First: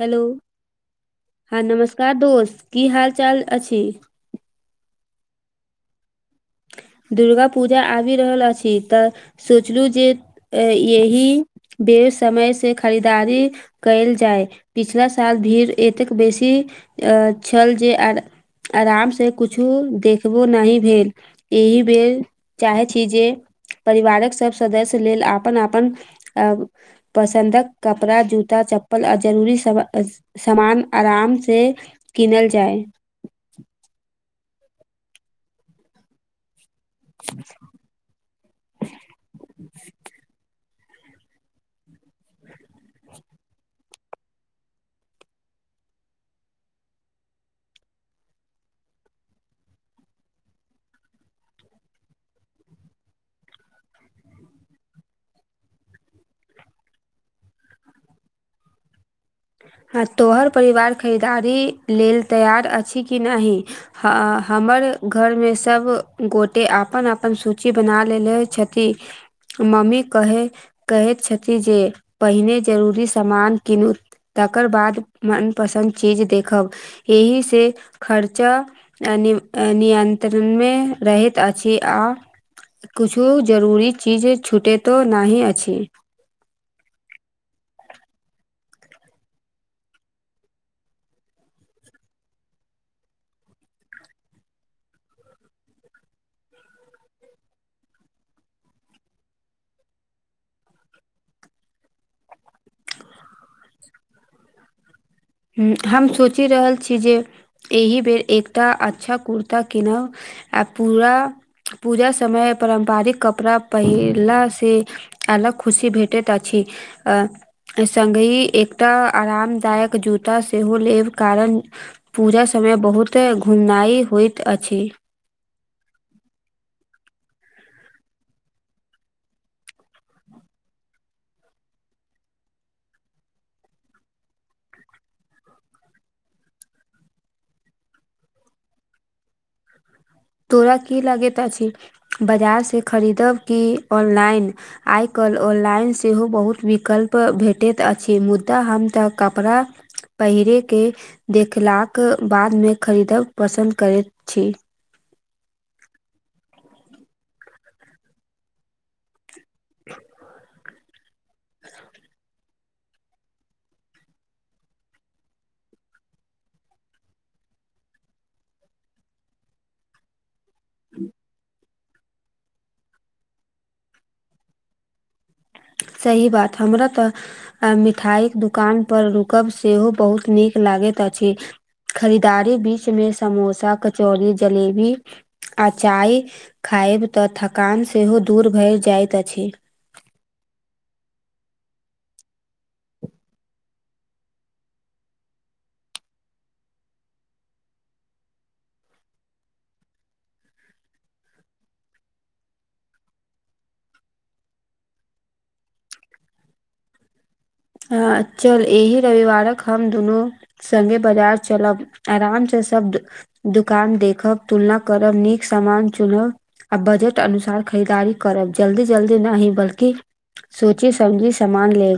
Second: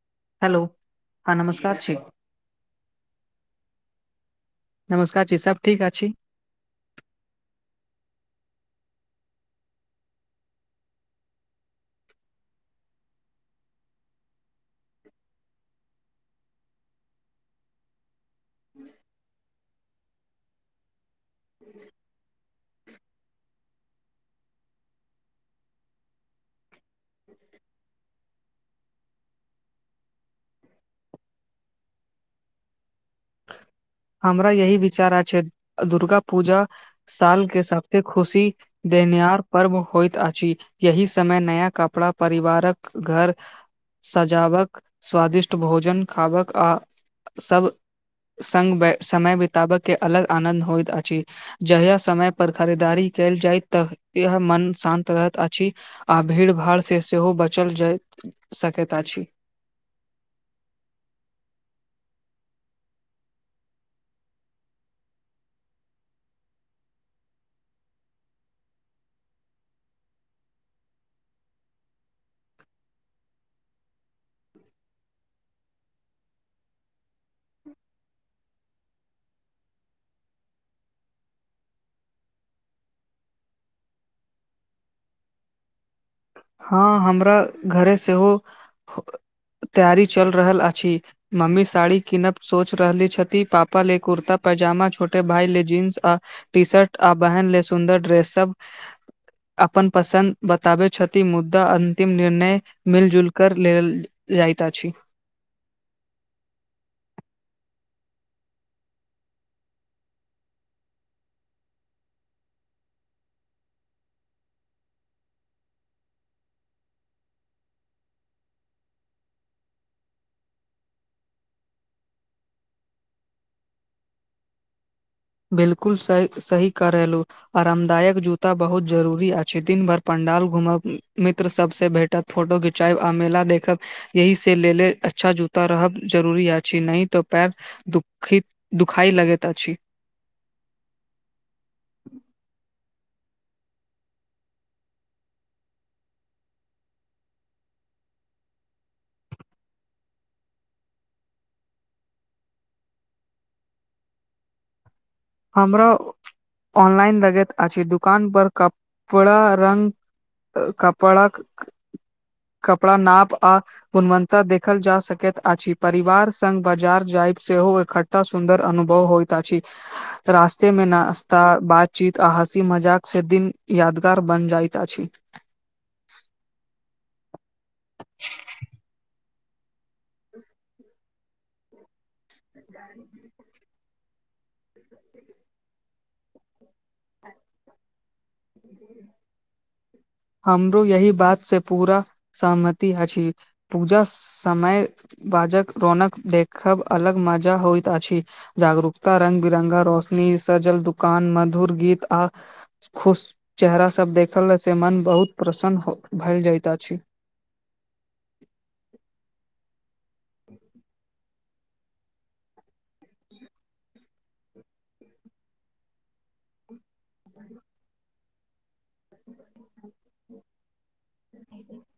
Hello हँ नमस्कार दोस्त की हाल चाल अछि नमस्कार ची सब ठीक अ छी दुर्गा पूजा आबि रहल अछि तऽ सोचलू जे अ यही बे समय से खरीदारी कयल जाय पिछला साल भीड़ एतेक बेसि अ छल जे आ आराम से कुछु देखबो नही भेल एहि बेर चाहै छी जे परिवारक सब सदस्य लेल आपन आपन आब पसंद क कपड़ा, जूता-चप्पल आ जे जरूरी होइ छै, से सभ लऽ कऽ जायब सामान आराम से किनल जाय हमरा यही विचारा छै। दुर्गा पूजा साल के सबते ख़ुशी देनियार पर्व होइत अछि यही समय नया कपड़ा परिवारक घर सजावक स्वादिष्ट भोजन खावक आ सब संग समय बिताबयके अलग आनन्द होयत अछि जहय समय पर खरीदारी कयल जाय त इह मन शान्त रहैत अछि आ भीड़ भाड़स सेहो बचल जाय सकैत अछि हँ तोहर परिवार खरीदारी लेल तैयार अछि कि नहि हँ हमर घरमे सभगोटे अपन अपन सूची बना लेले छथि मम्मी कहै कहैत छथि जे पहिने जरूरी सामान कीनु तकर बाद मनपसन्द चीज देखब, एहिसे खर्चा। नि नियन्त्रणमे रहैत अछि आ कुछु जरूरी चीजे छूटैतो नहि अछि हँ हमरा घरे सेहो तैयारी चलि रहल अछि मम्मी साड़ी कीनत सोच रहले छथि पापा ले कुर्ता पैजामा छोटे भाय ले जींस आ टी शर्ट आ बहन ले सुन्दर ड्रेस सब अपन पसन्द बताबै छथि ति मुद्दा अंतिम निर्णय मिलजुल कर लेल जाइत अछि हम सोचि रहल छी जे एहि बेर एकटा अच्छा कुर्ता किनब आ पूरा पूजा समय पारम्परिक कपड़ा पहिरला से अलग खुशी भेटैत अछि संगहि एकटा आरामदायक जूत टा सेहो लेब कारण पूजा समय बहुते घुमनाय होइत अछि बिल्कुल सही करेलू आरामदायक जूता बहुत जरूरी अछि, दिन भरि पंडाल घुमब, मित्र सभ सँ भेटत। फोटो घिचायब आ मेला देखब ई सभ सँ लऽ कऽ नीक जुत्ता पहिरब जरूरी अछि नहि तँ पैरमे तकलीफ होयत दुखइ लगैत अछि तोरा की लागैत अछि बजारसँ खरीदब की ऑनलाइन आइ कालि ऑनलाइन सेहो बहुत विकल्प भेटैत अछि मुद्दा हम तऽ कपड़ा पहिरेके देखलाक बादमे खरीदब पसन्द करैत छी हमरो ऑनलाइन लगैत अछि दुकान पर क पूरा रंग कपड़ा [unintelligible] कपड़ा नाप आ गुणवन्ता देखल जा सकैत अछि परिवार संघ बाजार जायब सेहो एकटा सुन्दर अनुभव होइत अछि रास्ते में नश्ता बातचीत आ हँसी मजाक से दिन यादगार बन जाइत अछि सही बात हमरा तऽ अ मिठाई के दुकान पर रुकब सेहो बहुत नीक लागैत अछि खरीदारी बीच में समोसा, कचौड़ी, जलेबी। आ चाय खायद तऽ थकान सेहो दूर भरि जाइत अछि हमरो यही बात से पूरा सहमति अछि पूजा समय बाजक रौनक देखब अलग मजा होइत अछि जागरूकता रंग बिरंगा रोशनी सजल दुकान मधुर गीत आ खुश चेहरा सभ देखलासँ मन बहुत प्रसन्न भऽ जाइत अछि। ह चल एहि रविवारक हम दुनू संगे बाजार चलब आराम से सब दुकान देखब तुलना करब नीक सामान चुनब आ बजट अनुसार खरीदारी करब जल्दी जल्दी नहि बल्कि सोची समझी समान ले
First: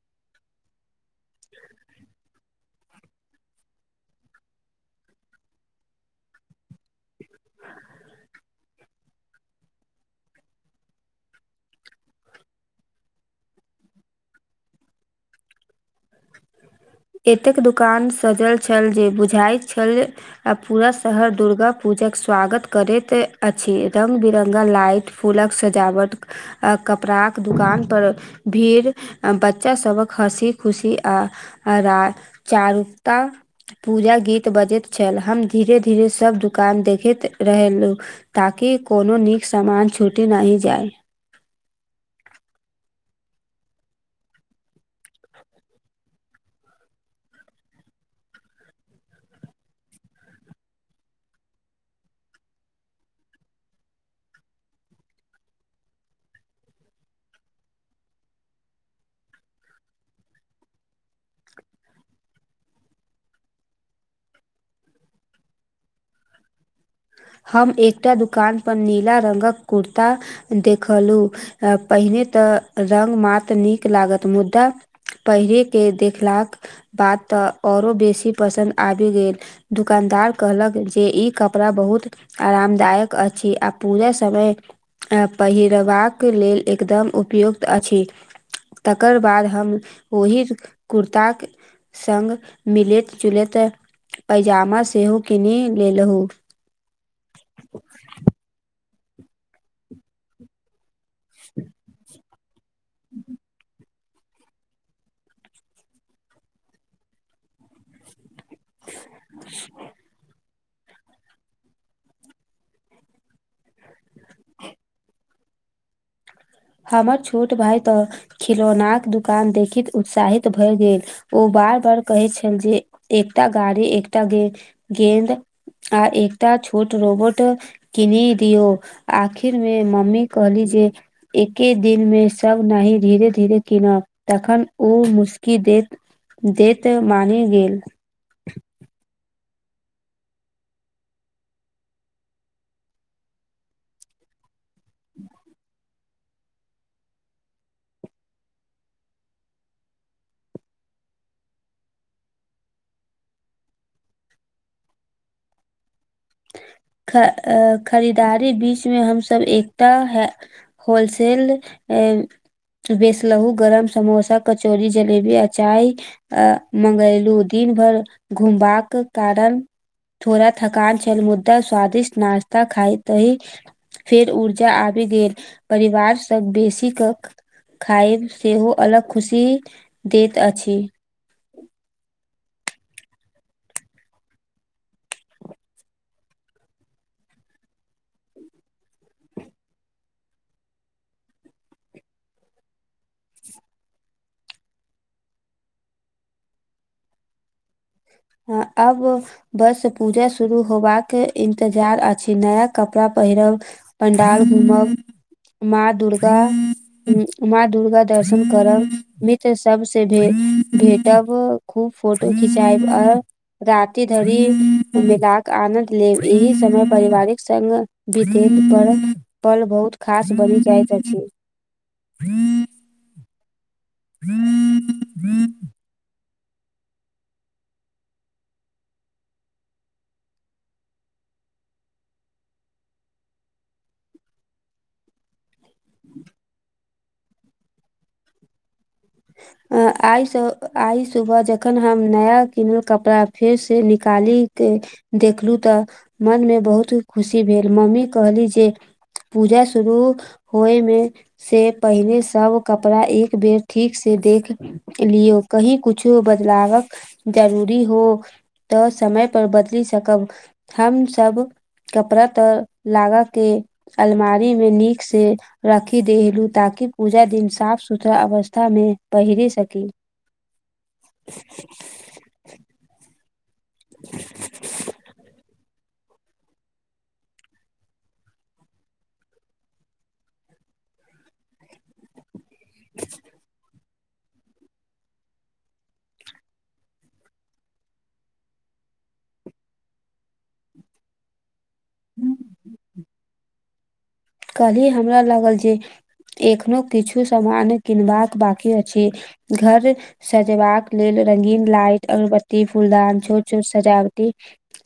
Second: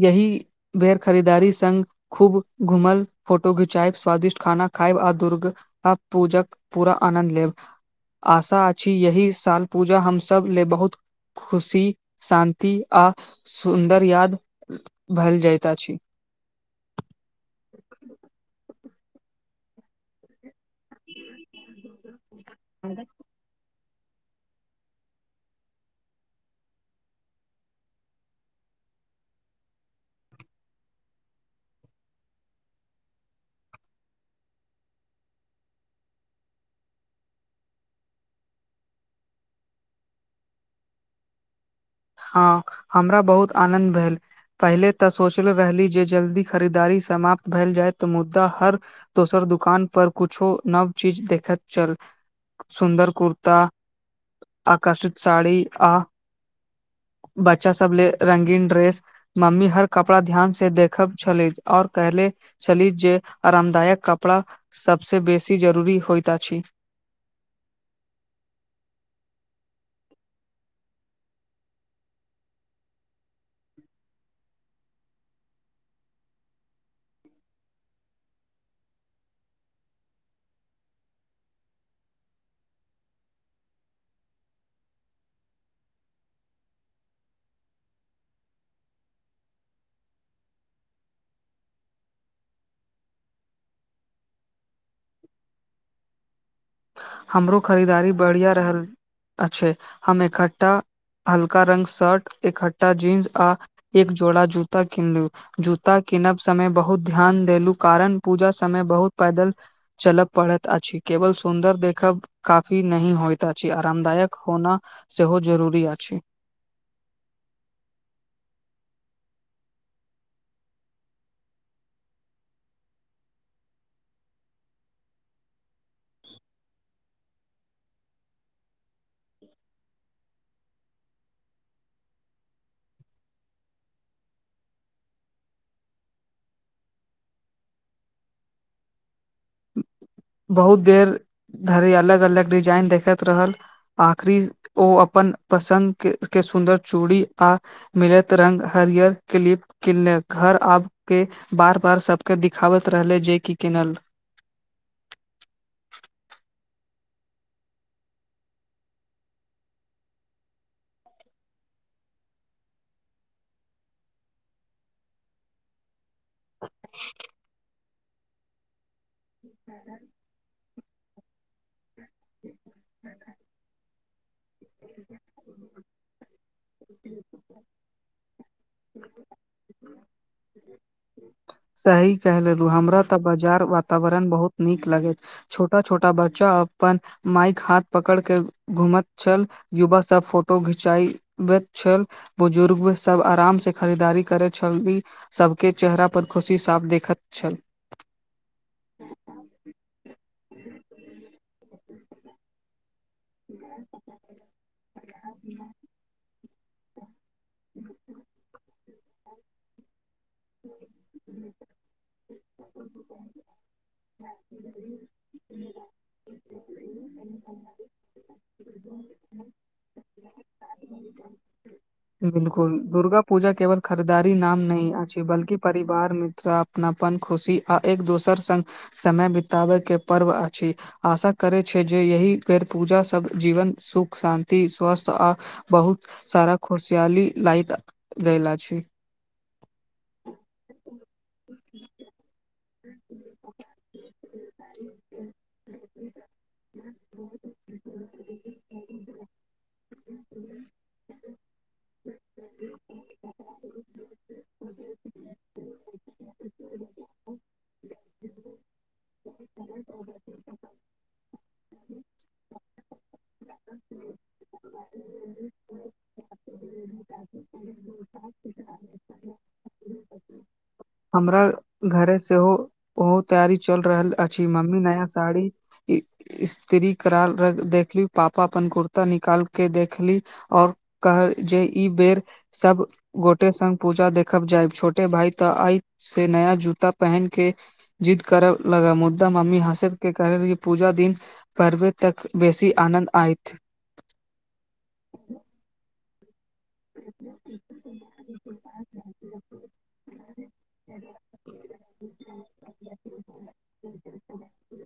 ई बेर खरीदारी संग खूब घुमल, फोटो खिंचायब, स्वादिष्ट खाना खायब आ दुर्ग आ पूजा क पूरा आनन्द लेब आशा अछि यही साल पूजा हमस ले बहुत खुशी शान्ति आ सुन्दर याद भलि जाइत अछि एतेक दुकान सजल छल जे बुझाय छल आ पूरा शहर दुर्गा पूजाक स्वागत करैत अछि। रंग बिरंगल लाइट फूलक सजावट अ कपड़ा के दुकान पर भीड़ आ बच्चा सबक हँसी खुशी आ आ र चारुक्त [unintelligible] पूजा गीत बजैत छल हम धीरे धीरे सब दुकान देखैत रहलहुँ ताकि कोनो नीक सामान छूटि नहि जाय हँ हमरा बहुत आनन्द भेल पहिले तऽ सोचले रहली जे जल्दी खरीददारी समाप्त भेल जाय तऽ मुद्दा हर दोसर दुकान पर कुछो नव चीज देखैत चल। सुन्दर कुर्ता आकर्षक साड़ी आ बच्चा सब ले रंगीन ड्रेस मम्मी हर कपड़ा ध्यान से देखब छलै और कहले छली जे आरामदायक कपड़ा सबसे बेसी जरूरी होइत अछि हम एकटा दुकान पर नीला रंगक कुर्ता देखलू पहिने तऽ रंग मात्र नीक लागत मुदा पहिरेके देखलाक बाद तऽ ओरो बेसी पसन्द आबि गेल दुकानदार कहलक जे ई कपड़ा बहुत आरामदायक अछि आ पूजा समय पहिरबाक लेल एकदम उपयुक्त अछि तकर बाद हम ओहि कुर्ताक सङ्ग मिलैत जुलैत पैजामा सेहो कीनि लेलहुँ हमरो खरीदारी बढ़िआँ रहल अछि हमे खट्टा हल्का रंग शर्ट, एखट्टा जीन्स आ एक जोड़ा जूता कीनलौ जूता कीनब समय बहुत ध्यान देलु कारण पूजा समय बहुत पैदल चलय पड़ैत अछि केवल सुन्दर देख कब काफी नही होइत अछि आरामदायक होना सेहो जरूरी अछि हमर छोट भाय तऽ खिलौनाक दुकान देखीत उत्साहित भए गेल ओ बार बार कहै छल जे एकटा गाड़ी एकटा गे गेंद आ एकटा छोट रोबोट किनि दियौ आखिर मे मम्मी कहली जे एके दिनमे सब नाही धीरे धीरे किनब तखन ओ मुसकी देत देतऽ मानि गेल। बहुत देर धरि अलग अलग डिजाइन देखैत रहल आखरी ओ अपन पसंद के सुन्दर चूड़ी आ मिलैत रंग हरियर क्लिप किनले घर आब के बार बार सबके दिखाबैत रहले जे कि किनल ख खरीदारी बीचमे हमसब एकता है होलसेल अ बेसलहु गरम समोसा कचौरी जलेबी अचाय अ मंगेलू दिन भर घुमबाक कारण थोड़ा थकान छल मुदा स्वादिष्ट नश्ता खाय त ही फेर ऊर्जा आबि गेल परिवारस बेसी कक खायब सेहो अलग खुशी देत अछि। सही कह लेलु हमरा ते बाजार वातावरण बहुत नीक लगे छोटा छोटा बच्चा अपन माइक हाथ पकड़ के घूमत छल युवा सब फोटो घिचबैत छल बुजुर्गो सब आराम से खरीदारी करे छल [unintelligible] सबके चेहरा पर पर खुशी साफ देखैत छल आब बस पूजा शुरू होबाक इन्तजार अछि नया कपड़ा पहिरब पंडाल घूमब माँ दुर्गा माँ दुर्गा दर्शन करब सब से भे भेटब खूब फोटो खिचायब आ राति धरि मेलाक आनन्द ले एहि समय पारिवारिक ओहि पल बहुत खास बनि जाइत अछि। बिलकुल दुर्गा पूजा केवल खरीदारी नाम नहि अछि बल्कि परिवार मित्र अपनापन खुशी आ एक दोसर संग समय बिताबे के पर्व अछि आशा करै छै जे यही बेर पूजा सब जीवन सुख शान्ति स्वस्थ आ बहुत सारा खुशियाली लायत लेल अछि आइसँ आइ सुबह जखन हम नया किनल कपड़ा फेरसँ निकाली के देखलू तऽ मन मे बहुत खुशी भेल मम्मी कहली जे पूजा शुरू होय मे से पहिले सब कपड़ा एक बेर ठीक से देख लियौ कही कुछो बदलावक जरूरी हो तऽ समय पर बदलि सकब हम सब कपड़ा तऽ लागा के अलमारी मे नीक से राखी दहेलू ताकि पूजा दिन साफ सुथरा अवस्था कथा मे पहिरी सकी हमरा घरे सेहो ओ तैयारी चलि रहल अछि। मम्मी नया साड़ी स्त्री करार देखली पापा अपन कुर्ता निकाल के देखली और कहल जे ई बेर सब गोटे संग पूजा देखब जायब छोटे भाय तऽ आइ से नया जूता पहन के जिद्द करै लगा मुद्दा मम्मी हसैत के कहलेन पूजा दिन पर्वे तक बेसी आनन्द आयत कहली हमरा लागल जे एखनो किछु सामान किनबाक बाकी अछि घर सजेबाक लेल रंगीन लाइट अगरबत्ती फुलदान छोट छोट सजावटी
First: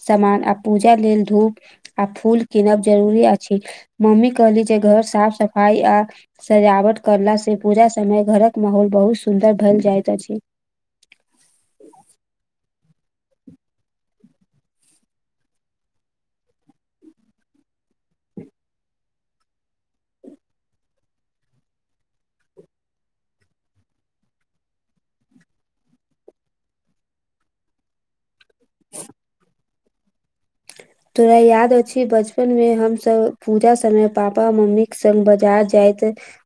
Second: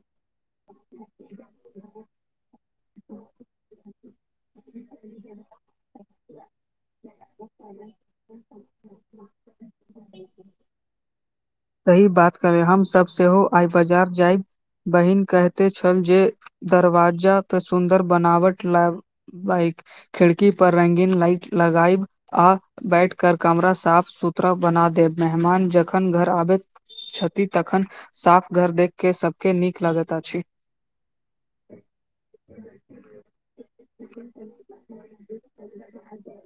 सामान आ पूजा लेल धूप आ फूल कीनब जरूरी अछि मम्मी कहलि जे घर साफ सफाइ आ सजावट करला से पूरा समय घरक माहौल बहुत सुन्दर भेल जाइत अछि सही बात करे हम सब सेहो आइ बाजार जायब बहिन कहते छल जे दरवाजा पे सुन्दर बनावट लाएब बाइक खिड़की पर रंगीन लाइट लगाइब आ बैठ कर कमरा साफ सुथरा बना देब मेहमान जखन घर आबैत छथि तखन साफ घर देख कऽ सभके नीक लगैत अछि तोरा याद अछि बचपनमे हमसभ पूजा समय पापा मम्मीके संग बाजार जाइत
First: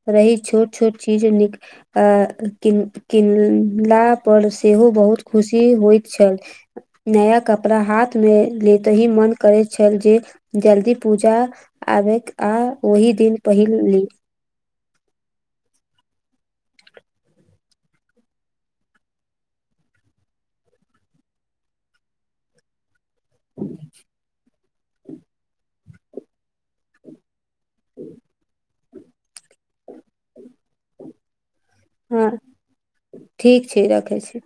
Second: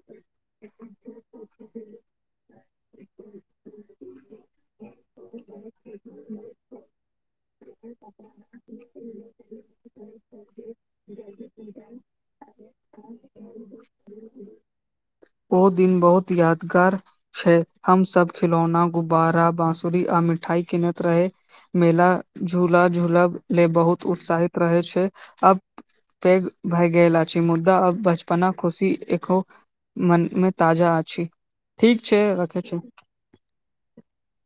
रही छोट छोट चीज नीक अ किन किनला पर सेहो बहुत खुशी होइत छल नया कपड़ा हाथ मे। लेतही मन करैत छल जे जल्दी पूजा पूजा आबैक आ ओहि दिन पहिन ली ओ दिन बहुत यादगार छै हम सब खिलौना गुब्बारा बाँसुरी आ मिठाई किनत रही मेला झूला झूला लेल बहुत उत्साहित रहैत छै अब पैघ भए गेल अछि मुदा आ बचपना खुशी एक। मनमे ताजा आ ठीक छै हँ रखे छी ठीक छै रखै छी।